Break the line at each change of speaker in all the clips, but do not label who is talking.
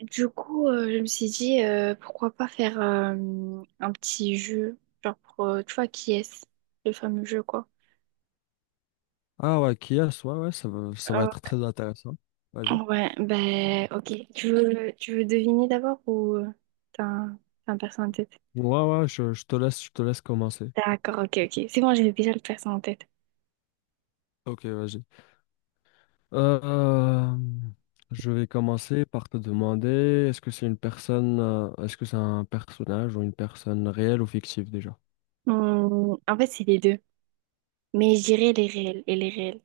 Du coup, je me suis dit, pourquoi pas faire un petit jeu, genre pour, tu vois, qui est-ce, le fameux jeu, quoi.
Ah ouais, Kias, ouais, ouais, ça va
Euh,
être très intéressant. Vas-y.
ouais, ben, ok. Tu veux deviner d'abord ou t'as un, t'as un perso en tête?
Ouais, ouais, je te laisse, je te laisse commencer.
D'accord, ok, ok. C'est bon, j'avais déjà le perso en tête.
Ok, vas-y. Euh, je vais commencer par te demander, est-ce que c'est une personne, est-ce que c'est un personnage ou une personne réelle ou fictive déjà?
Hmm, en fait, c'est les deux. Mais je dirais les réels et les réels.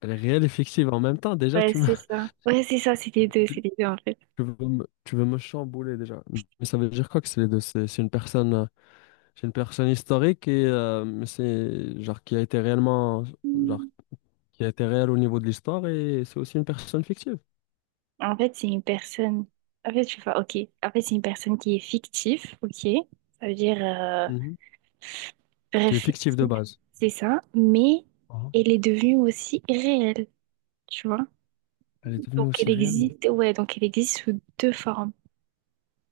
Elle est réelle et fictive en même temps, déjà,
Ouais,
tu me,
c'est ça. Ouais, c'est ça, c'est
tu,
les deux, en fait.
tu veux me chambouler déjà. Mais ça veut dire quoi que c'est les deux? C'est une personne, c'est une personne historique et mais c'est genre qui a été réellement, genre qui était réelle au niveau de l'histoire et c'est aussi une personne fictive.
En fait, c'est une personne. En fait, je vois, ok. En fait, c'est une personne qui est fictive, ok. Ça veut dire,
Mhm. Qui est fictive de
fictive,
base.
c'est ça. Mais
Ah.
elle est devenue aussi réelle, tu vois.
Elle est devenue
Donc, elle
aussi réelle.
existe, ouais, donc elle existe sous deux formes.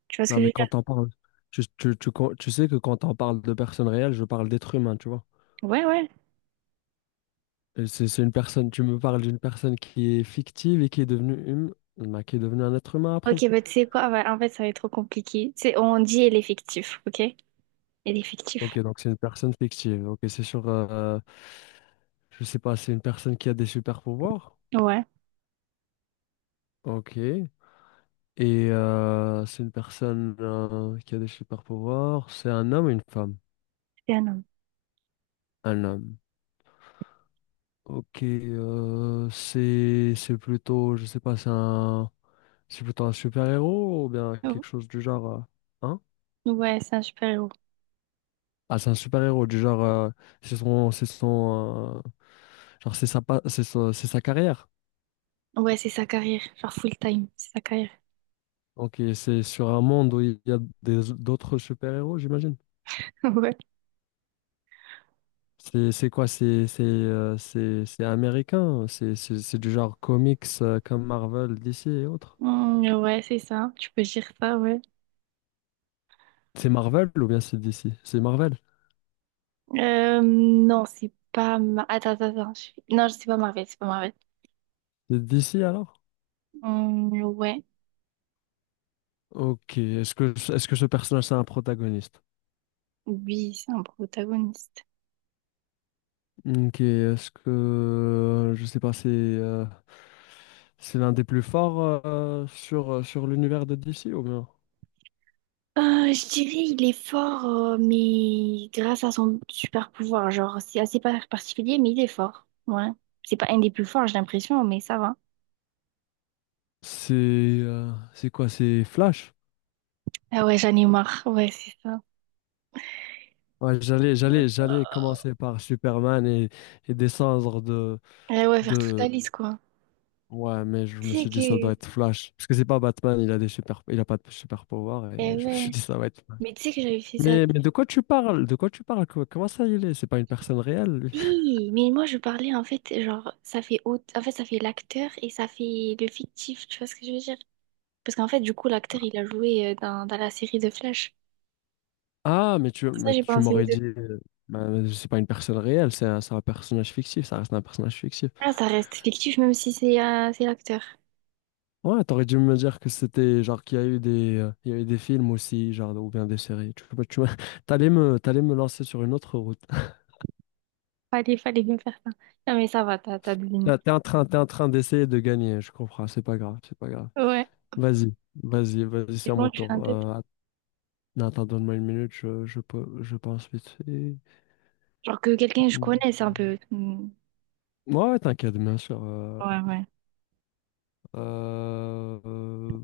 Tu vois ce
Non,
que je
mais
veux dire?
quand on parle, tu sais que quand on parle de personnes réelles, je parle d'êtres humains, tu vois.
Ouais, ouais.
Et c'est une personne, tu me parles d'une personne qui est fictive et qui est devenue bah, qui est devenue un être humain après.
Ok, bah, tu sais quoi? Ah ouais, en fait, ça va être trop compliqué. Tu sais, on dit elle est fictive, ok? Elle est fictive.
Ok, donc c'est une personne fictive. Ok, c'est sur, je sais pas, c'est une personne qui a des super pouvoirs.
Ouais,
Ok. Et c'est une personne qui a des super pouvoirs. C'est un homme ou une femme?
c'est un homme.
Un homme. Ok, c'est je sais pas, c'est un c'est plutôt un super-héros ou bien quelque
Oh.
chose du genre, hein?
Ouais, c'est un super-héros.
Ah, c'est un super-héros du genre, c'est son genre c'est sa c'est sa carrière.
Ouais, c'est sa carrière, genre full-time, c'est sa carrière.
Ok, c'est sur un monde où il y a des d'autres super-héros, j'imagine.
Ouais.
C'est quoi? C'est américain. C'est du genre comics comme Marvel, DC et autres.
Hmm, ouais, c'est ça. Tu peux dire ça, ouais.
C'est Marvel ou bien c'est DC? C'est Marvel.
Non, c'est pas... Ma... attends. Non, c'est pas Marvel.
C'est DC alors?
Hmm, ouais,
Ok, est-ce que ce personnage c'est un protagoniste?
oui, c'est un protagoniste.
Ok, est-ce que, je sais pas, c'est l'un des plus forts sur l'univers de DC ou bien?
Je dirais il est fort, mais grâce à son super pouvoir. Genre, c'est assez pas particulier, mais il est fort. Ouais. C'est pas un des plus forts, j'ai l'impression, mais ça va.
C'est quoi? C'est Flash?
Ah ouais, j'en ai marre. Ouais, c'est ça.
Ouais, j'allais commencer par Superman et descendre
Eh ouais, faire toute la
de...
liste, quoi.
Ouais, mais je
Tu
me
sais
suis dit ça doit
que...
être Flash. Parce que c'est pas Batman, il a pas de super pouvoir et
Eh
je me suis
ouais.
dit ça va être Flash.
Mais tu sais que j'avais fait ça.
Mais de quoi tu parles? De quoi tu parles? Comment ça il est? C'est pas une personne réelle, lui.
Oui, mais moi je parlais en fait, genre, en fait, ça fait l'acteur et ça fait le fictif, tu vois ce que je veux dire? Parce qu'en fait, du coup, l'acteur il a joué dans la série de Flash.
Ah,
Pour ça,
mais
j'ai
tu
pensé aux
m'aurais
deux.
dit, bah, c'est pas une personne réelle, c'est un personnage fictif, ça reste un personnage fictif.
Ah, ça reste fictif même si c'est l'acteur.
Ouais, t'aurais dû me dire que c'était, genre, qu'il y a eu des, il y a eu des films aussi, genre, ou bien des séries. Tu, t'allais me lancer sur une autre route.
Fallait bien faire ça. Non, mais ça va, t'as deviné.
Là, t'es en train d'essayer de gagner, je comprends, c'est pas grave, c'est pas grave.
Ouais.
Vas-y, vas-y, c'est à
C'est bon,
mon
tu fais un
tour.
tête.
Att- non, attends, donne-moi une minute, je pense vite fait.
Genre que quelqu'un que je connais, c'est un peu. Hmm.
Ouais, t'inquiète, bien sûr.
Ouais, ouais.
Euh, euh,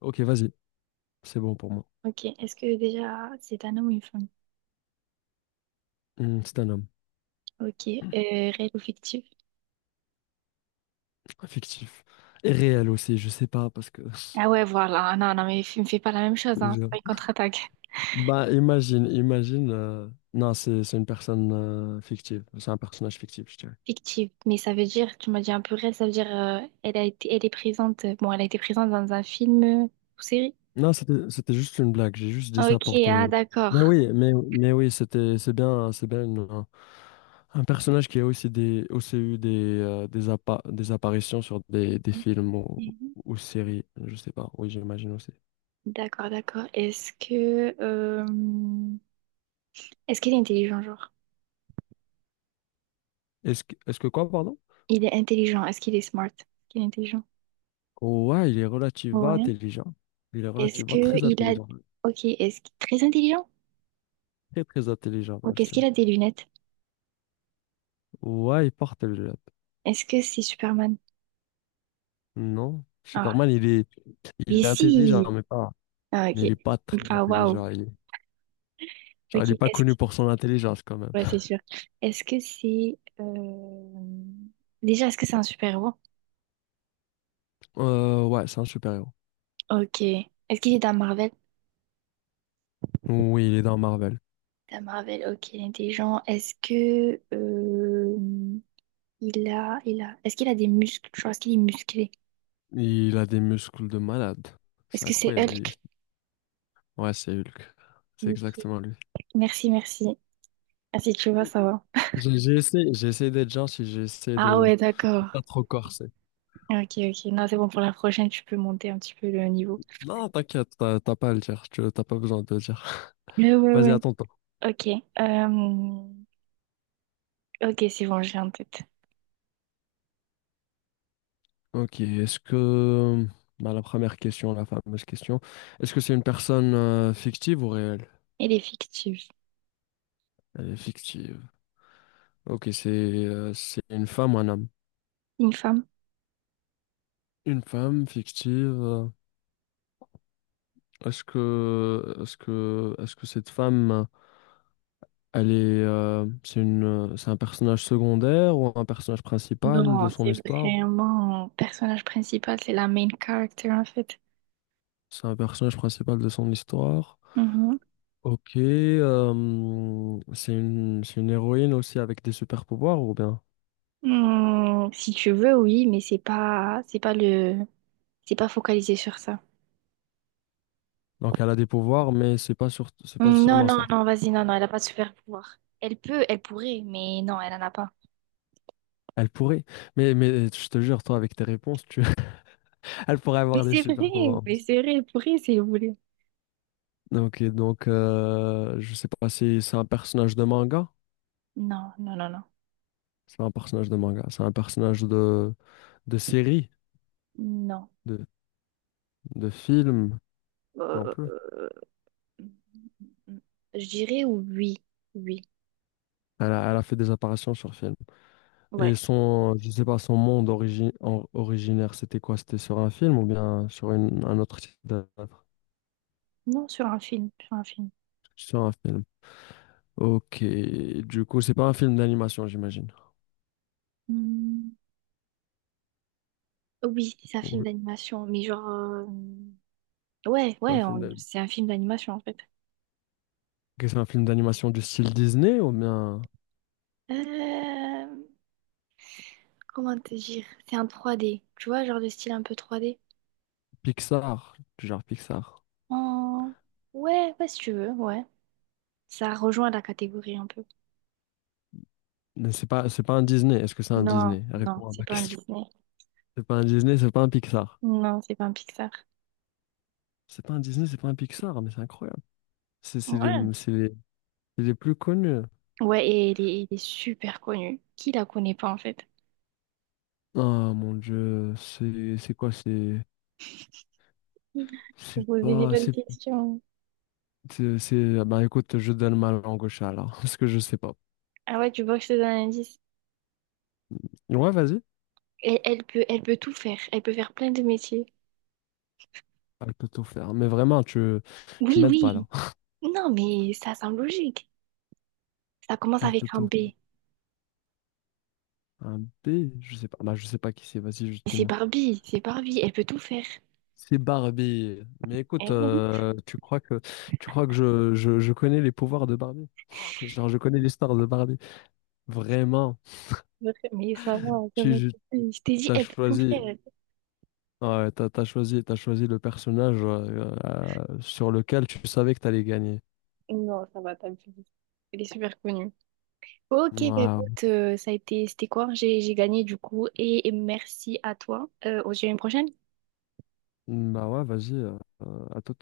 ok, vas-y. C'est bon pour moi.
Ok, est-ce que déjà c'est un homme ou une femme?
Hmm, c'est un homme.
Ok, réel ou fictif?
Fictif. Et réel aussi, je sais pas, parce que...
Ah ouais, voilà. Non, non, mais me fais pas la même chose, hein. C'est
Je-
pas une contre-attaque.
Bah, imagine... Non, c'est une personne fictive. C'est un personnage fictif, je dirais.
Fictive, mais ça veut dire, tu m'as dit un peu réel, ça veut dire elle a été, elle est présente, bon, elle a été présente dans un film ou série.
Non, c'était juste une blague. J'ai juste dit
Ah,
ça
ok,
pour
ah
te...
d'accord.
mais oui, c'était, c'est bien un personnage qui a aussi, aussi eu des, des apparitions sur des films
Mhm.
ou séries, je sais pas. Oui, j'imagine aussi.
D'accord, d'accord. Est-ce que, est-ce qu'il est intelligent, genre?
Est-ce que quoi, pardon?
Il est intelligent. Est-ce qu'il est smart? Est-ce qu'il est intelligent?
Ouais, il est relativement
Ouais.
intelligent. Il est
Est-ce
relativement
que
très
il a,
intelligent.
ok, est-ce qu'il est très intelligent?
Très, très intelligent, même,
Ok,
je
est-ce
dirais.
qu'il a des lunettes?
Ouais, il porte le jet.
Est-ce que c'est Superman?
Non,
Ah,
Superman, il
mais
est intelligent,
si.
mais pas,
Ah,
mais
ok.
il est pas très
Enfin, waouh.
intelligent. Il est, genre, il
Ok.
est pas connu
Est-ce...
pour son intelligence, quand même.
ouais, c'est sûr. Est-ce que c'est... euh, Déjà, est-ce que c'est un super-héros?
Ouais, c'est un super-héros.
Ok. Est-ce qu'il est dans Marvel?
Oui, il est dans Marvel.
Dans Marvel, ok, il est intelligent. Est-ce qu'il a des muscles? Genre, est-ce qu'il est musclé?
Il a des muscles de malade. C'est
Est-ce que c'est
incroyable.
Hulk?
Ouais, c'est Hulk. C'est
Ok.
exactement lui.
Merci, merci. Ah, si tu vois, ça va.
J'ai essayé, j'ai essayé d'être gentil, j'ai essayé
Ah ouais,
de
d'accord.
pas trop corser.
Ok, ok. Non, c'est bon, pour la prochaine, tu peux monter un petit peu le niveau.
Non, t'inquiète, t'as pas à le dire, t'as pas besoin de le dire.
Ouais, ouais,
Vas-y,
ouais.
attends-toi.
Ok. euh, Ok, c'est bon, j'ai en tête.
Ok, est-ce que... Bah, la première question, la fameuse question. Est-ce que c'est une personne fictive ou réelle?
Elle est fictive.
Elle est fictive. Ok, c'est une femme ou un homme?
Une femme?
Une femme fictive. Est-ce que cette femme, elle est c'est un personnage secondaire ou un personnage principal de
Non,
son
c'est
histoire?
vraiment personnage principal, c'est la main character en fait.
C'est un personnage principal de son histoire.
Mhm.
Ok, c'est une héroïne aussi avec des super pouvoirs ou bien?
Hmm, si tu veux, oui, mais c'est pas le, c'est pas focalisé sur ça.
Donc elle a des pouvoirs, mais c'est pas
Hmm, non,
seulement
non,
ça.
non, vas-y, non, non, elle a pas de super pouvoir. Elle pourrait, mais non, elle en a pas.
Elle pourrait, mais je te jure, toi avec tes réponses, tu, elle pourrait
Mais
avoir des
c'est vrai,
super pouvoirs.
mais c'est vrai, elle pourrait si elle voulait.
Ok, donc je sais pas si c'est un personnage de manga.
Non, non, non, non,
C'est pas un personnage de manga, c'est un personnage de série,
non.
de de film non plus.
Euh, je dirais oui, oui,
Elle a fait des apparitions sur film. Et
ouais.
son, je sais pas, son monde origi- or- originaire, c'était quoi? C'était sur un film ou bien sur un autre type d'œuvre.
Non, sur un film, sur un film.
Sur un film. Ok, du coup, c'est pas un film d'animation, j'imagine.
Mm. Oui, c'est un film
Oui.
d'animation, mais ouais,
C'est un film d'a-
c'est un film d'animation en fait.
c'est un film d'animation du style Disney ou bien
Euh, Comment te dire? C'est un trois d tu vois, genre de style un peu trois d.
Pixar, du genre Pixar.
En- Ouais, ouais, si tu veux, ouais. Ça rejoint la catégorie un peu.
Mais c'est pas un Disney. Est-ce que c'est un
Non,
Disney?
non,
Réponds à
c'est
ma
pas un
question.
Disney.
C'est pas un Disney, c'est pas un Pixar.
Non, c'est pas un Pixar.
C'est pas un Disney, c'est pas un Pixar, mais c'est incroyable. C'est c'est les,
Ouais.
c'est les, c'est les plus connus.
Ouais, et il est super connu. Qui la connaît pas en fait?
Ah mon Dieu, c'est quoi?
Vous
C'est
posez des
pas.
bonnes
C'est.
questions.
C'est- Bah écoute, je donne ma langue au chat là, parce que je sais pas.
Ah ouais, tu vois que je te donne un indice.
Ouais, vas-y.
Et elle peut tout faire. Elle peut faire plein de métiers.
Elle peut tout faire. Mais vraiment, tu
Oui,
m'aides pas
oui.
là.
Non, mais ça semble logique. Ça commence
Elle
avec
peut
un
tout.
B.
Faire.
Et
Un B, je sais pas. Bah je sais pas qui c'est. Vas-y, juste
c'est
dis-moi.
Barbie, elle peut tout faire.
C'est Barbie. Mais écoute,
Eh oui,
tu crois que je connais les pouvoirs de Barbie? Genre, je connais l'histoire de Barbie. Vraiment.
mais ça
Tu
va
tu-
taper. Je t'ai dit,
t'as
elle peut tout
choisi.
faire.
Ouais, t'as choisi le personnage sur lequel tu savais que t'allais gagner.
Non, ça va taper. Elle est super connue. Ok, bah
Ouais,
écoute, ça a été, c'était quoi? J'ai gagné du coup et merci à toi. On se dit à une prochaine.
Bah ouais, vas-y, à tout.